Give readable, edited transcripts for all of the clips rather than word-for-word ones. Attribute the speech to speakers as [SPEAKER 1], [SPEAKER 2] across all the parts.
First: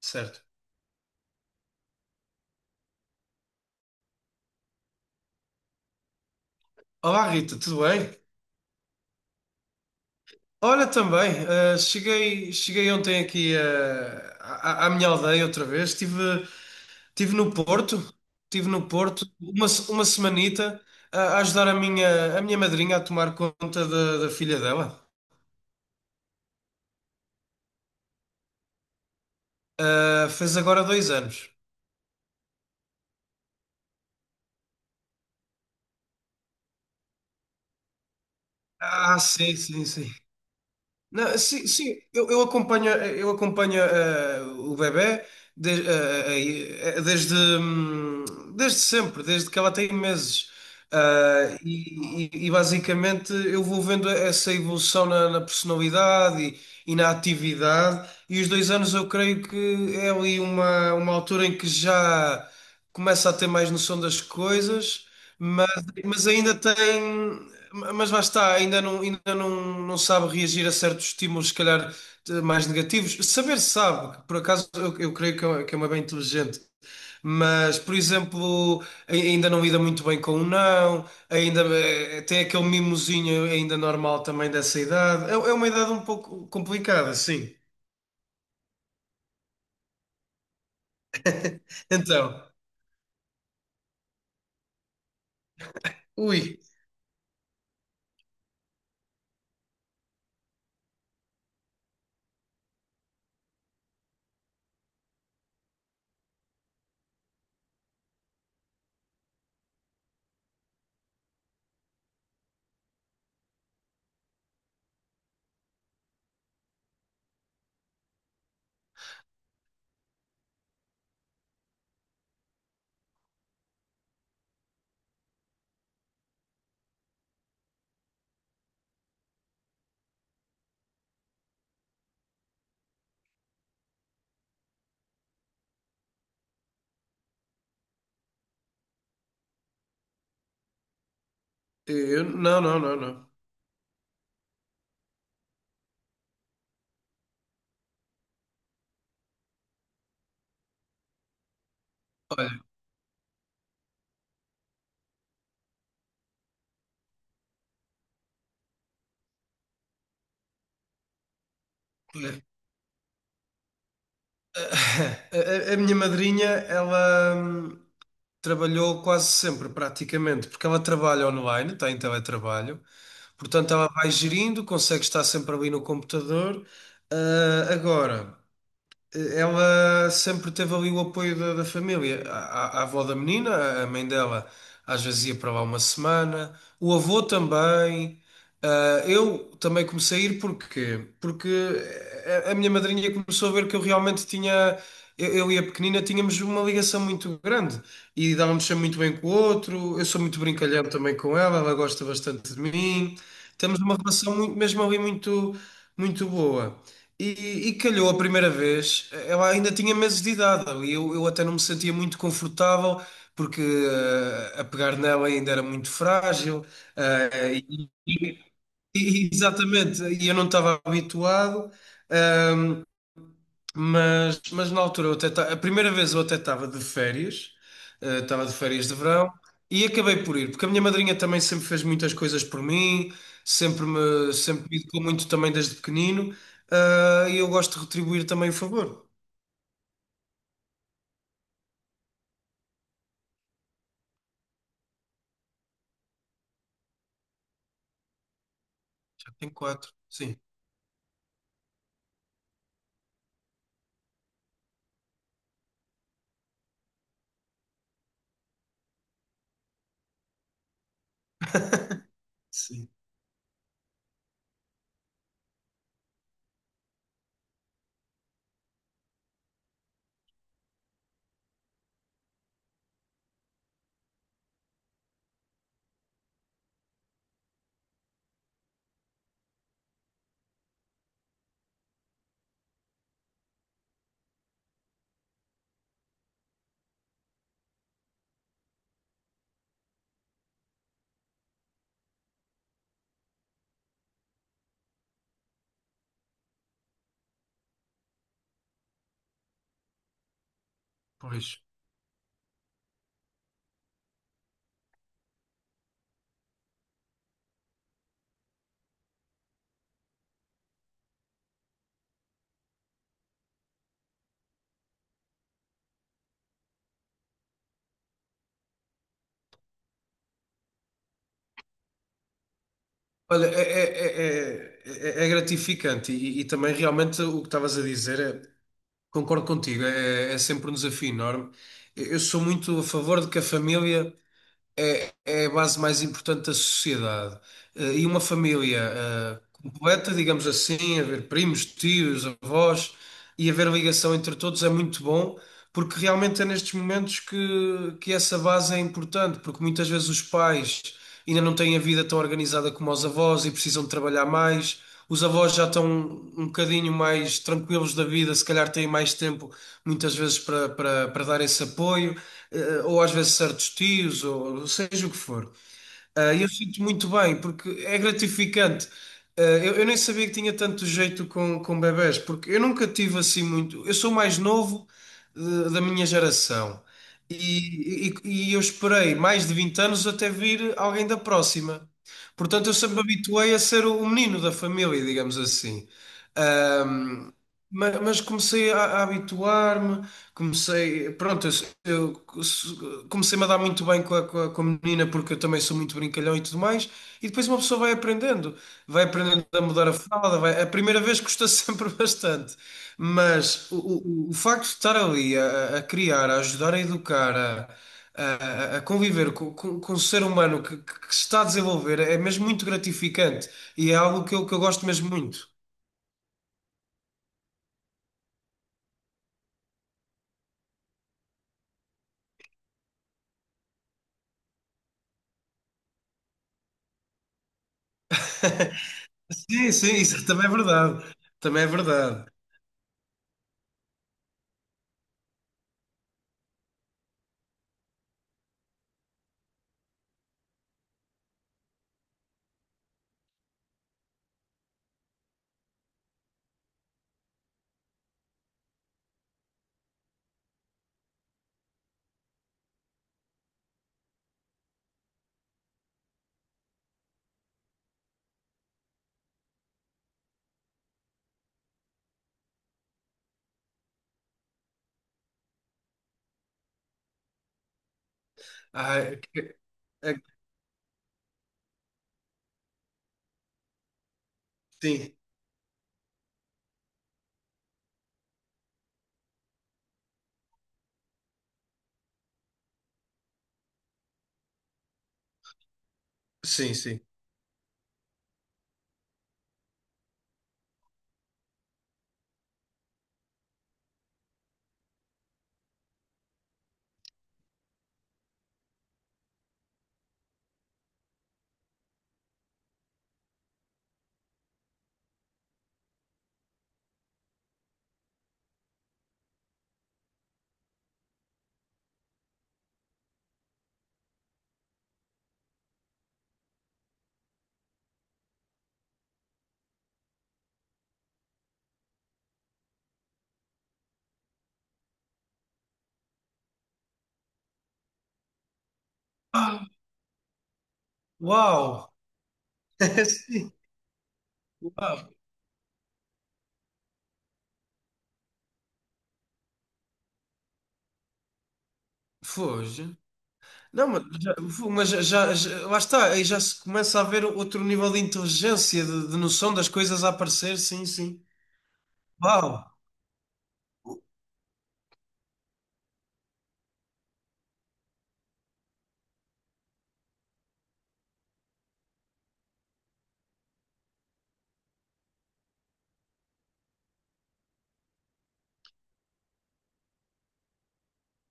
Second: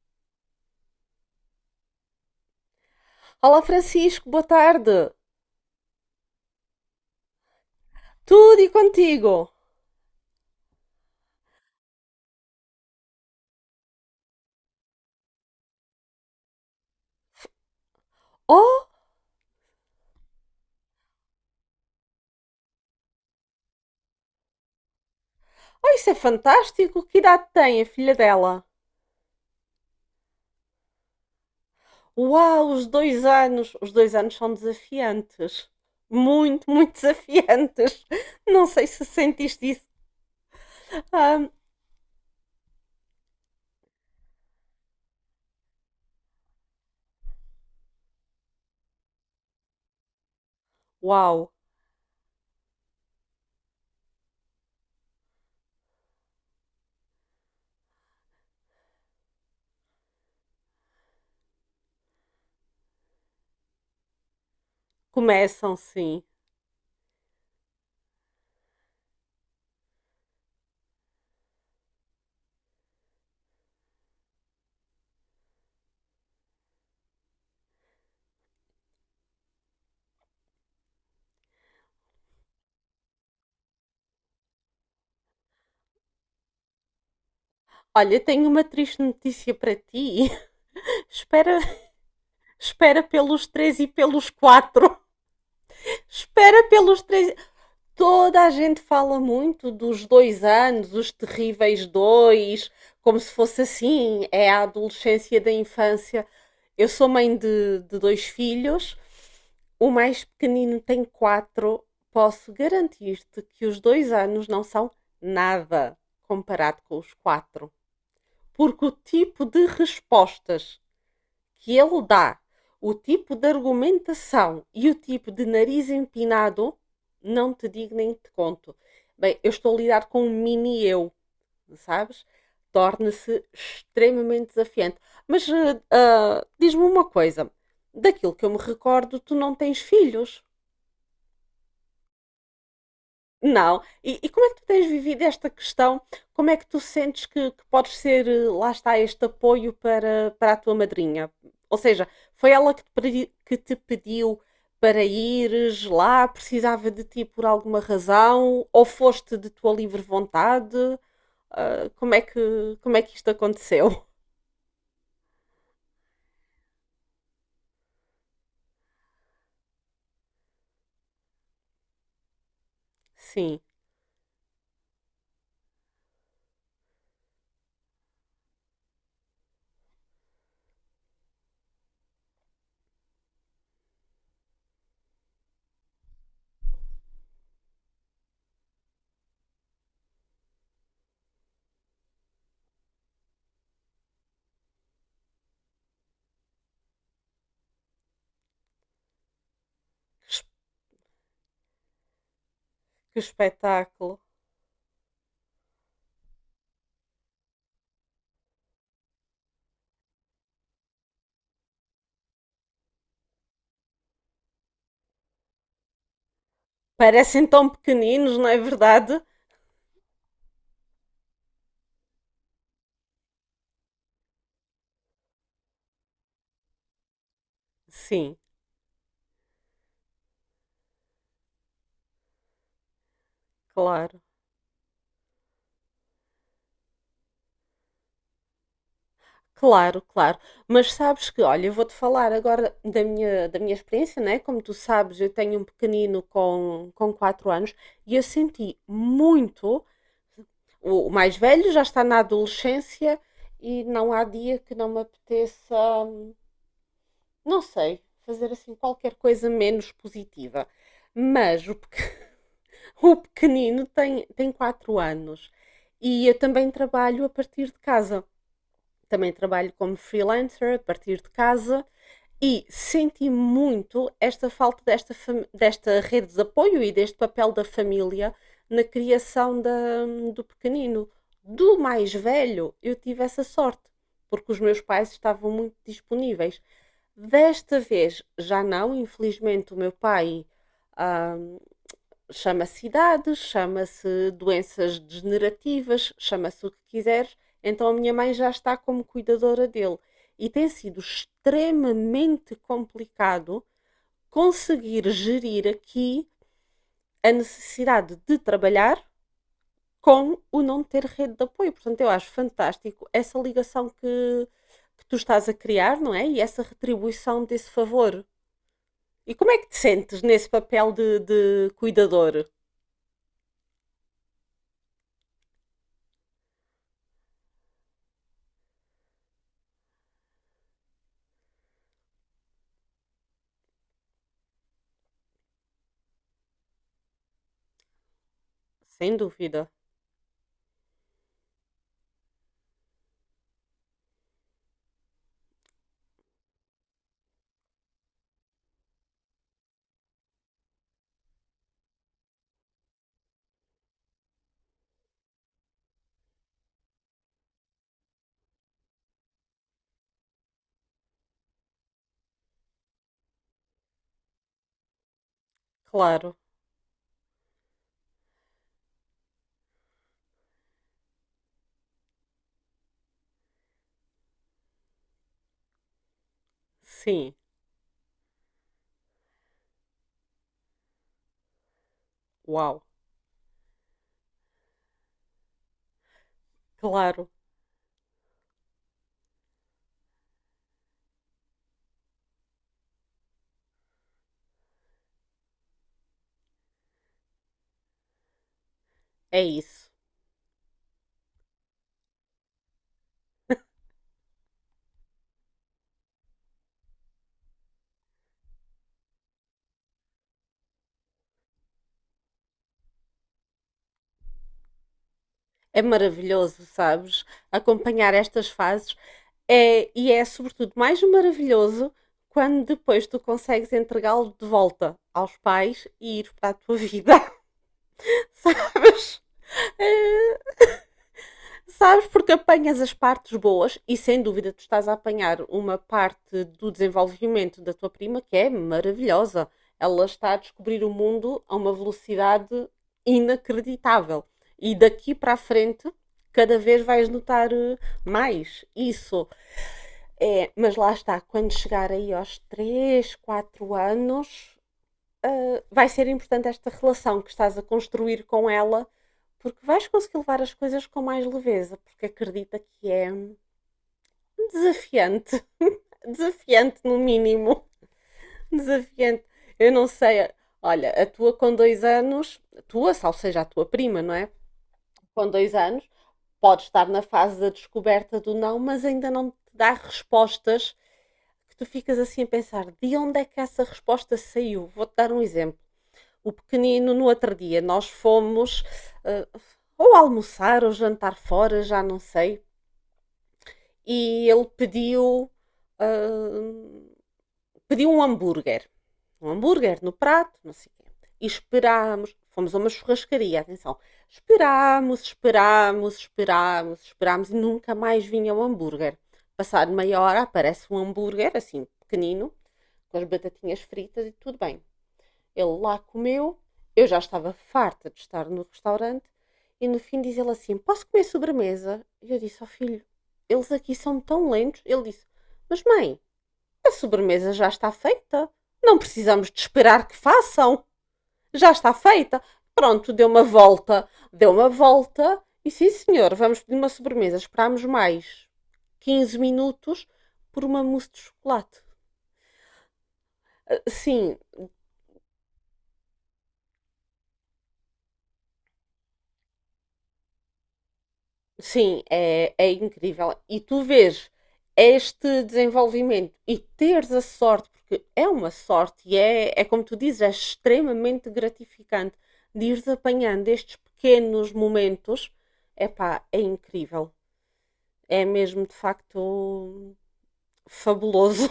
[SPEAKER 1] Certo.
[SPEAKER 2] Olá Francisco, boa tarde.
[SPEAKER 1] Olá, Rita, tudo bem?
[SPEAKER 2] Tudo e contigo?
[SPEAKER 1] Olha, também, cheguei ontem aqui à minha aldeia outra vez. Estive no Porto, estive no
[SPEAKER 2] Oh,
[SPEAKER 1] Porto uma, se- uma semanita a ajudar a minha madrinha a tomar conta da filha dela.
[SPEAKER 2] oh, isso é fantástico. Que idade tem a filha dela?
[SPEAKER 1] Fez agora 2 anos.
[SPEAKER 2] Uau, os 2 anos. Os dois anos são desafiantes. Muito, muito desafiantes. Não sei se
[SPEAKER 1] Ah, sim,
[SPEAKER 2] sentiste
[SPEAKER 1] sim,
[SPEAKER 2] isso.
[SPEAKER 1] sim. Não,
[SPEAKER 2] Ah,
[SPEAKER 1] sim, sim, eu acompanho, o bebé de- eh, eh, eh, desde, hum, desde sempre, desde que ela tem meses.
[SPEAKER 2] uau,
[SPEAKER 1] Ah, e basicamente eu vou vendo essa evolução na personalidade e na atividade, e os 2 anos eu creio que é ali uma altura em que já começa a ter mais noção das coisas, mas,
[SPEAKER 2] começam sim.
[SPEAKER 1] mas ainda tem. Mas lá está, ainda não, não sabe reagir a certos estímulos, se calhar mais negativos. Saber sabe, que por acaso eu creio que é uma bem inteligente. Mas, por exemplo, ainda não lida muito bem com o não, ainda tem aquele mimosinho ainda normal também dessa idade. É uma idade um pouco complicada, sim.
[SPEAKER 2] Olha, tenho uma triste notícia para ti. Espera,
[SPEAKER 1] Então,
[SPEAKER 2] espera pelos três e pelos quatro.
[SPEAKER 1] ui,
[SPEAKER 2] Espera pelos três. Toda a gente fala muito dos dois anos, os terríveis dois, como se fosse assim, é a adolescência da infância. Eu sou mãe de dois filhos, o mais pequenino tem quatro. Posso garantir-te que os dois anos não são nada comparado com os quatro, porque o tipo de respostas que ele dá, o tipo de argumentação e o tipo de nariz empinado, não te digo nem te conto. Bem, eu estou a lidar com um mini eu, sabes? Torna-se extremamente desafiante. Mas diz-me uma coisa: daquilo que eu me recordo, tu não tens filhos.
[SPEAKER 1] eu, não, não, não, não.
[SPEAKER 2] Não. E como é que tu tens vivido esta questão? Como é que tu sentes que podes ser, lá está, este apoio para a tua madrinha? Ou seja, foi
[SPEAKER 1] Olha,
[SPEAKER 2] ela que te pediu para ires lá, precisava de ti por alguma razão, ou foste de tua livre vontade? Ah, como é
[SPEAKER 1] olha,
[SPEAKER 2] que, como é que isto aconteceu?
[SPEAKER 1] a minha madrinha, ela trabalhou quase sempre, praticamente, porque ela trabalha online, está em teletrabalho,
[SPEAKER 2] Sim,
[SPEAKER 1] portanto ela vai gerindo, consegue estar sempre ali no computador. Ah, agora. Ela sempre teve ali o apoio da família. A avó da menina, a mãe dela, às vezes ia para lá uma semana. O avô também. Ah, eu também comecei a ir porquê? Porque a minha madrinha começou a ver que eu realmente tinha. Eu e a pequenina tínhamos uma ligação muito grande e dávamos sempre muito bem com o outro. Eu sou
[SPEAKER 2] que
[SPEAKER 1] muito
[SPEAKER 2] es-
[SPEAKER 1] brincalhão também com ela, ela gosta bastante de mim.
[SPEAKER 2] que
[SPEAKER 1] Temos uma
[SPEAKER 2] espetáculo.
[SPEAKER 1] relação muito, mesmo ali muito, muito boa. E calhou a primeira vez, ela ainda tinha meses de idade e eu até não me sentia muito confortável porque a pegar nela ainda era muito frágil,
[SPEAKER 2] Parecem
[SPEAKER 1] eh,
[SPEAKER 2] tão
[SPEAKER 1] e-
[SPEAKER 2] pequeninos, não
[SPEAKER 1] e-
[SPEAKER 2] é verdade?
[SPEAKER 1] exatamente, e eu não estava habituado. ehm, mas na altura eu até a primeira vez eu até estava de férias,
[SPEAKER 2] Sim,
[SPEAKER 1] estava de férias de verão e acabei por ir, porque a minha madrinha também sempre fez muitas coisas por mim, sempre
[SPEAKER 2] claro.
[SPEAKER 1] me, sempre me educou muito também desde pequenino, ah, e eu gosto de retribuir também o favor.
[SPEAKER 2] Claro, claro. Mas sabes que, olha, eu vou-te falar agora da minha experiência, né? Como tu sabes, eu tenho um pequenino com 4 anos e eu senti
[SPEAKER 1] Já tenho
[SPEAKER 2] muito.
[SPEAKER 1] quatro, sim.
[SPEAKER 2] O mais velho já está na adolescência e não há dia que não me apeteça, não sei, fazer assim qualquer coisa menos positiva. Mas o, pequ-
[SPEAKER 1] Sim,
[SPEAKER 2] o pequenino tem 4 anos e eu também trabalho a partir de casa. Também trabalho como freelancer a partir de casa e senti muito esta falta desta rede de apoio e deste papel da família na criação do pequenino. Do mais velho, eu tive essa sorte, porque os meus pais estavam muito disponíveis. Desta vez já não, infelizmente o meu pai ahm, Chama-se idades, chama-se doenças degenerativas, chama-se o que quiseres. Então a minha mãe já está como cuidadora dele. E tem sido
[SPEAKER 1] pois.
[SPEAKER 2] extremamente complicado conseguir gerir aqui a necessidade de trabalhar com o não ter rede de apoio. Portanto, eu acho fantástico essa ligação que tu estás a criar, não é? E essa retribuição desse favor. E como é que te sentes nesse papel de cuidador?
[SPEAKER 1] Olha, é gratificante e também realmente o que estavas a dizer, é, concordo contigo, é sempre um desafio enorme. Eu sou muito a favor de que a família é a base mais importante da sociedade. E uma família
[SPEAKER 2] Sem dúvida,
[SPEAKER 1] completa, digamos assim, haver primos, tios, avós e haver ligação entre todos é muito bom, porque realmente é nestes momentos que essa base é importante, porque muitas vezes os pais ainda não têm a vida tão organizada como os avós e precisam de trabalhar mais. Os avós já estão um bocadinho mais tranquilos da vida, se calhar têm mais tempo muitas vezes para dar esse apoio, ou às vezes certos tios, ou seja o que for. Ah,
[SPEAKER 2] claro.
[SPEAKER 1] e eu sinto muito bem, porque é gratificante. Ah, eu nem sabia que tinha tanto jeito com bebés, porque eu nunca tive assim muito. Eu sou o mais novo, da minha geração
[SPEAKER 2] Sim,
[SPEAKER 1] e, e- e eu esperei mais de 20 anos até vir alguém da próxima. Portanto, eu
[SPEAKER 2] uau,
[SPEAKER 1] sempre me habituei a ser o menino da família, digamos assim.
[SPEAKER 2] claro,
[SPEAKER 1] Mas comecei a habituar-me, comecei, pronto, eu se- comecei-me a dar muito bem com a menina porque eu também sou muito brincalhão e tudo mais, e depois uma pessoa vai
[SPEAKER 2] é
[SPEAKER 1] aprendendo a mudar
[SPEAKER 2] isso.
[SPEAKER 1] a fralda, a primeira vez custa sempre bastante, mas o facto de estar ali criar, a ajudar a educar, a- a conviver com um ser humano que se está a desenvolver é mesmo muito gratificante e é algo que eu gosto mesmo muito.
[SPEAKER 2] É maravilhoso, sabes? Acompanhar estas fases é sobretudo mais maravilhoso quando depois tu consegues entregá-lo de volta aos pais e ir para a tua vida, sabes?
[SPEAKER 1] Sim, sim, isso
[SPEAKER 2] É,
[SPEAKER 1] também é verdade. Também é
[SPEAKER 2] sabes
[SPEAKER 1] verdade.
[SPEAKER 2] porque apanhas as partes boas e sem dúvida tu estás a apanhar uma parte do desenvolvimento da tua prima que é maravilhosa. Ela está a descobrir o mundo a uma velocidade inacreditável. E daqui para a frente, cada vez vais notar mais isso. É, mas lá está, quando chegar aí aos 3 4 anos, vai ser importante esta relação que estás a construir com ela, porque vais conseguir levar as coisas com mais leveza, porque acredita que é desafiante, desafiante no mínimo,
[SPEAKER 1] Ai,
[SPEAKER 2] desafiante. Eu não
[SPEAKER 1] é
[SPEAKER 2] sei,
[SPEAKER 1] que-
[SPEAKER 2] olha, a tua com dois anos, a tua, ou seja, a tua prima, não é?
[SPEAKER 1] sim,
[SPEAKER 2] Com dois anos, pode estar na fase da descoberta do não, mas ainda não te dá respostas que tu ficas assim a pensar de onde é que essa resposta saiu. Vou-te dar um exemplo. O
[SPEAKER 1] sim,
[SPEAKER 2] pequenino,
[SPEAKER 1] sim.
[SPEAKER 2] no outro dia, nós fomos eh, ou almoçar ou jantar fora, já não sei, e ele eh, pediu um hambúrguer. Um hambúrguer no prato, não sei o quê. E esperámos, fomos a uma churrascaria, atenção. Esperámos, esperámos, esperámos, esperámos e nunca mais vinha o hambúrguer. Passado meia hora aparece um hambúrguer, assim, pequenino, com as batatinhas fritas e tudo bem. Ele lá comeu, eu já estava farta de estar no restaurante e no fim diz ele assim: Posso comer sobremesa? E eu disse ao filho: Eles aqui são tão lentos. Ele disse: Mas mãe, a sobremesa já está feita. Não precisamos de
[SPEAKER 1] Ah,
[SPEAKER 2] esperar que façam. Já está
[SPEAKER 1] uau!
[SPEAKER 2] feita. Pronto, deu uma
[SPEAKER 1] Sim,
[SPEAKER 2] volta. Deu uma
[SPEAKER 1] uau!
[SPEAKER 2] volta. E sim, senhor, vamos pedir uma sobremesa. Esperámos mais 15 minutos por uma mousse de chocolate.
[SPEAKER 1] Foge.
[SPEAKER 2] Ah,
[SPEAKER 1] Não,
[SPEAKER 2] sim,
[SPEAKER 1] mas já, lá está, aí já se começa a ver outro nível de inteligência, de noção das coisas a aparecer, sim, sim.
[SPEAKER 2] sim, é
[SPEAKER 1] Uau!
[SPEAKER 2] incrível. E tu vês este desenvolvimento e teres a sorte, porque é uma sorte e é como tu dizes, é extremamente gratificante de ires apanhando estes pequenos momentos. Epá, é incrível. É mesmo de facto fabuloso.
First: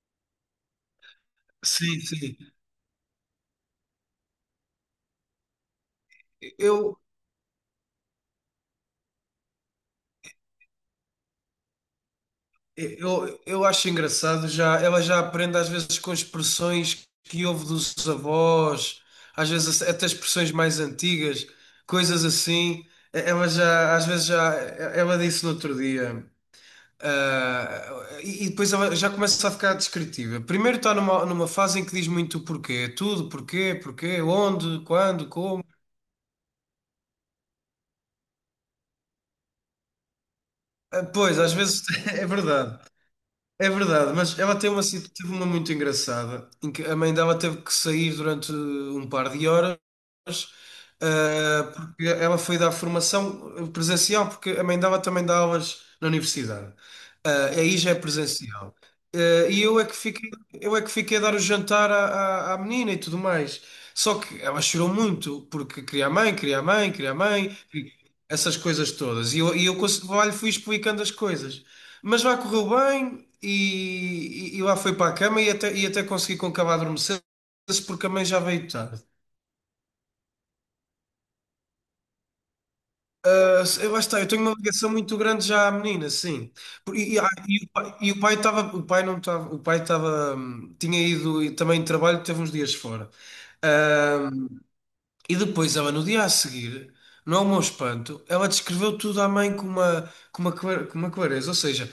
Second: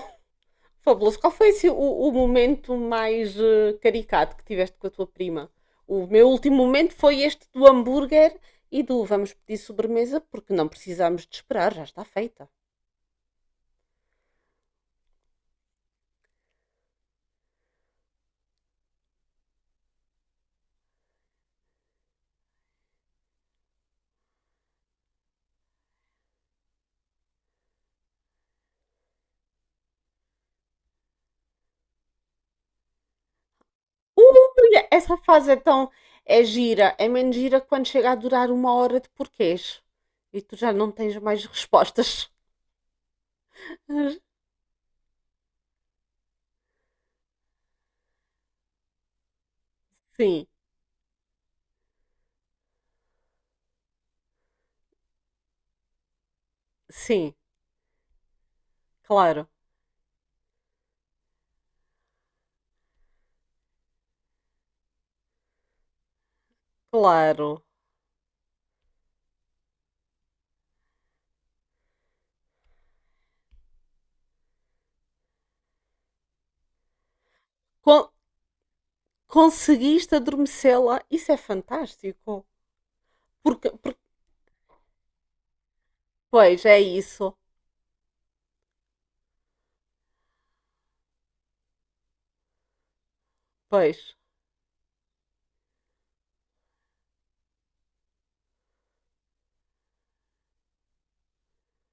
[SPEAKER 2] Fabuloso. Qual foi assim,
[SPEAKER 1] Sim,
[SPEAKER 2] o
[SPEAKER 1] sim.
[SPEAKER 2] momento mais caricato que tiveste com a tua prima? O meu último momento
[SPEAKER 1] Eu,
[SPEAKER 2] foi este do hambúrguer e do vamos pedir sobremesa porque não precisamos de esperar, já está feita.
[SPEAKER 1] eu acho engraçado, já, ela já aprende às vezes com expressões que houve dos avós, às vezes até expressões mais antigas, coisas assim. Ela já, às vezes já, ela disse no outro dia, ah, e depois ela já começa a ficar descritiva. Primeiro está numa fase em que diz muito o porquê, tudo, porquê, porquê, onde,
[SPEAKER 2] Ui, essa
[SPEAKER 1] quando,
[SPEAKER 2] fase é
[SPEAKER 1] como.
[SPEAKER 2] tão. É gira, é menos gira quando chega a durar uma hora de porquês e tu já não
[SPEAKER 1] Ah,
[SPEAKER 2] tens
[SPEAKER 1] pois,
[SPEAKER 2] mais
[SPEAKER 1] às vezes é
[SPEAKER 2] respostas.
[SPEAKER 1] verdade. É verdade, mas ela tem teve uma muito engraçada, em que a mãe dela teve que sair durante um par de horas.
[SPEAKER 2] Sim,
[SPEAKER 1] Porque ela foi dar formação presencial, porque a mãe dela também dá aulas na universidade.
[SPEAKER 2] sim,
[SPEAKER 1] Aí já é presencial.
[SPEAKER 2] claro,
[SPEAKER 1] E eu é que fiquei, a dar o jantar à menina e tudo mais. Só que ela chorou muito, porque queria a mãe, queria a mãe, queria a mãe,
[SPEAKER 2] claro.
[SPEAKER 1] essas coisas todas. Lá lhe fui explicando as coisas. Mas lá correu bem e lá foi para a cama e até consegui com que ela adormecesse, porque
[SPEAKER 2] Con-
[SPEAKER 1] a mãe já veio tarde.
[SPEAKER 2] Conseguiste adormecê-la, isso é fantástico. Porque,
[SPEAKER 1] Eu, lá
[SPEAKER 2] porque
[SPEAKER 1] está, eu tenho uma ligação muito grande já à menina, sim.
[SPEAKER 2] Pois, é
[SPEAKER 1] Por- E, e- ah,
[SPEAKER 2] isso.
[SPEAKER 1] e o pai estava, o pai não estava, o pai estava, tinha ido e também de trabalho, teve uns dias fora.
[SPEAKER 2] Pois.
[SPEAKER 1] Ahm, e depois ela, no dia a seguir, no meu espanto, ela descreveu tudo à mãe com uma clareza. Ou seja,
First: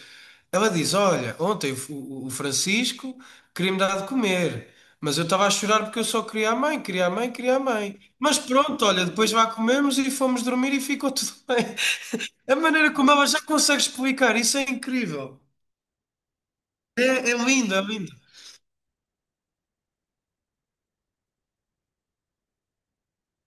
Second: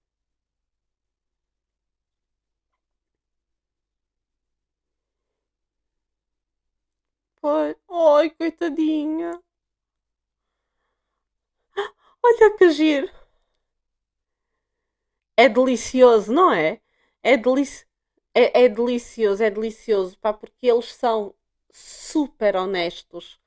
[SPEAKER 1] ela diz: Olha, ontem o Francisco queria-me dar de comer, mas eu estava a chorar porque eu só queria a mãe, queria a mãe, queria a
[SPEAKER 2] Pois.
[SPEAKER 1] mãe.
[SPEAKER 2] Ai,
[SPEAKER 1] Mas pronto, olha, depois
[SPEAKER 2] coitadinha.
[SPEAKER 1] vá comemos e fomos dormir e ficou tudo bem.
[SPEAKER 2] Olha
[SPEAKER 1] A
[SPEAKER 2] que
[SPEAKER 1] maneira
[SPEAKER 2] giro.
[SPEAKER 1] como ela já consegue explicar, isso é incrível.
[SPEAKER 2] É delicioso, não é?
[SPEAKER 1] É, É
[SPEAKER 2] É,
[SPEAKER 1] lindo, é
[SPEAKER 2] delici...
[SPEAKER 1] lindo.
[SPEAKER 2] é delicioso, é delicioso, pá, porque eles são super honestos.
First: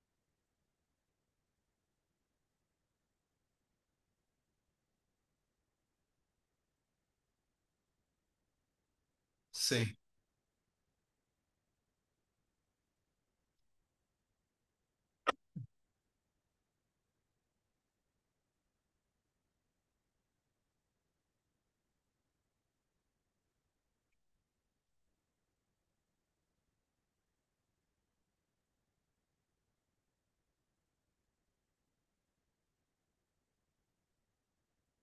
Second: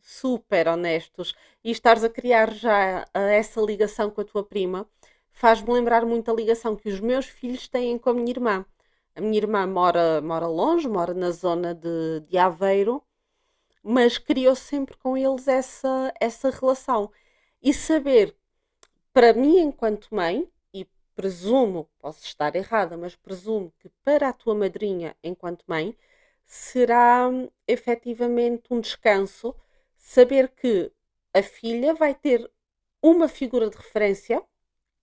[SPEAKER 2] Super honestos. E estares a criar já essa ligação com a tua prima faz-me lembrar muito a ligação que os meus filhos têm com a minha irmã. A minha irmã
[SPEAKER 1] Sim,
[SPEAKER 2] mora, mora longe, mora na zona de Aveiro mas criou sempre com eles essa relação. E saber, para mim, enquanto mãe, e presumo, posso estar errada, mas presumo que para a tua madrinha, enquanto mãe, será efetivamente um descanso saber que a filha vai ter uma figura de referência,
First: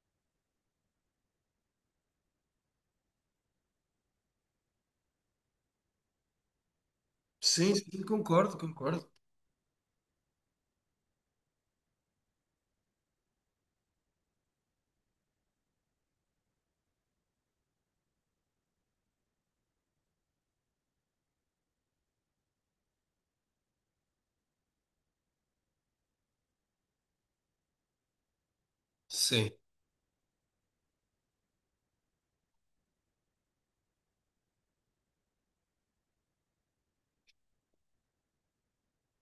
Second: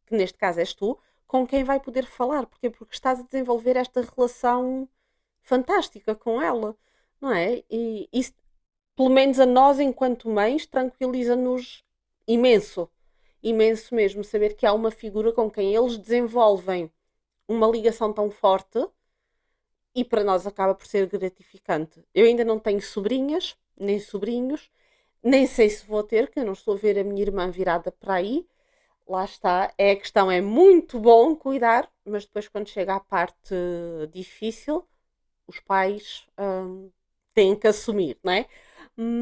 [SPEAKER 2] que neste caso és tu, com quem vai poder falar. Porquê? Porque estás a desenvolver esta relação fantástica com ela, não é?
[SPEAKER 1] sim, sim,
[SPEAKER 2] E isso
[SPEAKER 1] concordo, concordo.
[SPEAKER 2] pelo menos a nós, enquanto mães, tranquiliza-nos imenso. Imenso mesmo saber que há uma figura com quem eles desenvolvem uma ligação tão forte e para nós acaba por ser gratificante. Eu ainda não tenho sobrinhas, nem sobrinhos, nem sei se vou ter, que eu não estou a ver a minha irmã virada para aí. Lá
[SPEAKER 1] Sim,
[SPEAKER 2] está, é a questão, é muito bom cuidar, mas depois quando chega à parte difícil, os pais têm que assumir, não é?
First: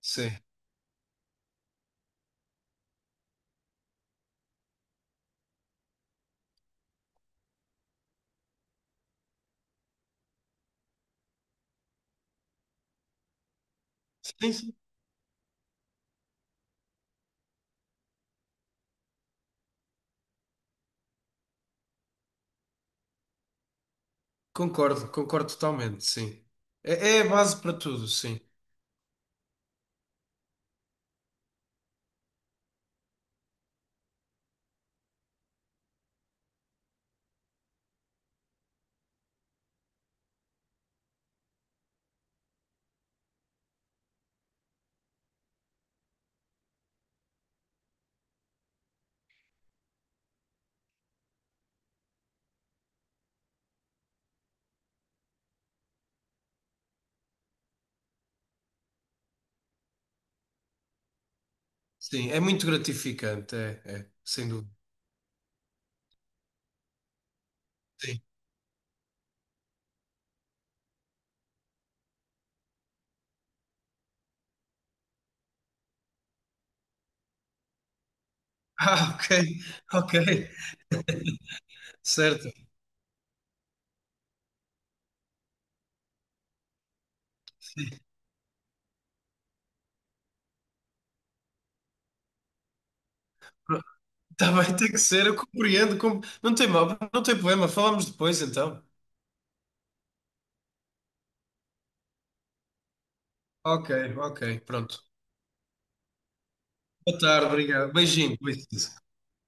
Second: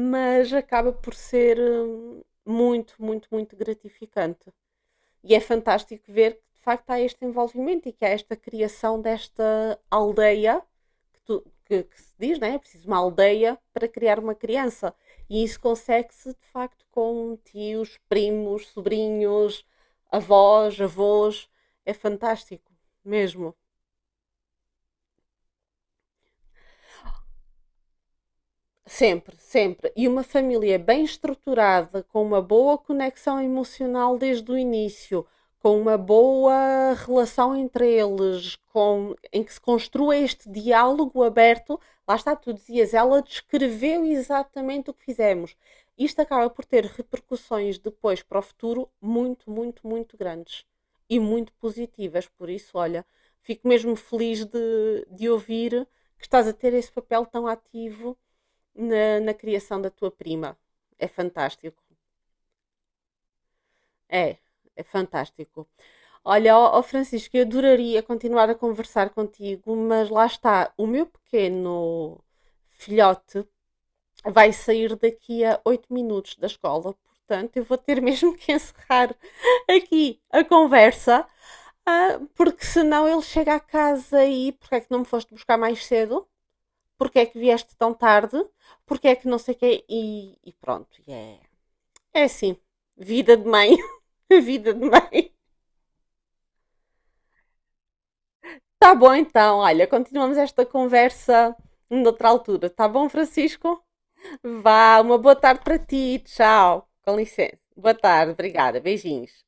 [SPEAKER 1] sim,
[SPEAKER 2] acaba por ser muito, muito, muito gratificante. E é fantástico ver que de facto há este envolvimento e que há esta criação desta aldeia que se diz, não é? É preciso uma aldeia para criar uma
[SPEAKER 1] sim, sim.
[SPEAKER 2] criança. E isso consegue-se de facto com tios, primos, sobrinhos, avós, avós. É fantástico, mesmo.
[SPEAKER 1] Concordo, concordo totalmente, sim. É a base para tudo, sim.
[SPEAKER 2] Sempre, sempre. E uma família bem estruturada, com uma boa conexão emocional desde o início, com uma boa relação entre eles, em que se construa este diálogo aberto. Lá está, tu dizias, ela descreveu exatamente o que fizemos. Isto acaba por ter repercussões depois para o futuro muito, muito, muito grandes e muito positivas. Por isso, olha, fico mesmo feliz de ouvir que estás a ter esse papel tão ativo na criação da tua prima. É fantástico.
[SPEAKER 1] Sim, é muito gratificante,
[SPEAKER 2] É,
[SPEAKER 1] sem dúvida.
[SPEAKER 2] é fantástico. Olha, ó, ó Francisco, eu adoraria
[SPEAKER 1] Sim.
[SPEAKER 2] continuar a conversar contigo, mas lá está, o meu pequeno filhote vai sair daqui a 8 minutos da escola, portanto, eu vou ter mesmo que encerrar
[SPEAKER 1] Ah, ok, ok,
[SPEAKER 2] aqui a conversa,
[SPEAKER 1] certo.
[SPEAKER 2] porque senão ele chega a casa e porque é que não me foste buscar mais cedo? Porque é que vieste tão tarde? Porque é que não sei o quê? E pronto, e é Yeah. É assim, vida de mãe,
[SPEAKER 1] Tá
[SPEAKER 2] vida
[SPEAKER 1] bem,
[SPEAKER 2] de
[SPEAKER 1] tem que ser,
[SPEAKER 2] mãe.
[SPEAKER 1] eu compreendo. Não tem mal, não tem problema, falamos depois então.
[SPEAKER 2] Tá bom então, olha, continuamos esta conversa noutra altura. Tá bom, Francisco?
[SPEAKER 1] Ok, ok, pronto.
[SPEAKER 2] Vá, uma boa tarde para ti, tchau. Com
[SPEAKER 1] Boa tarde,
[SPEAKER 2] licença.
[SPEAKER 1] obrigado.
[SPEAKER 2] Boa tarde,
[SPEAKER 1] Beijinho,
[SPEAKER 2] obrigada,
[SPEAKER 1] beijinho.
[SPEAKER 2] beijinhos.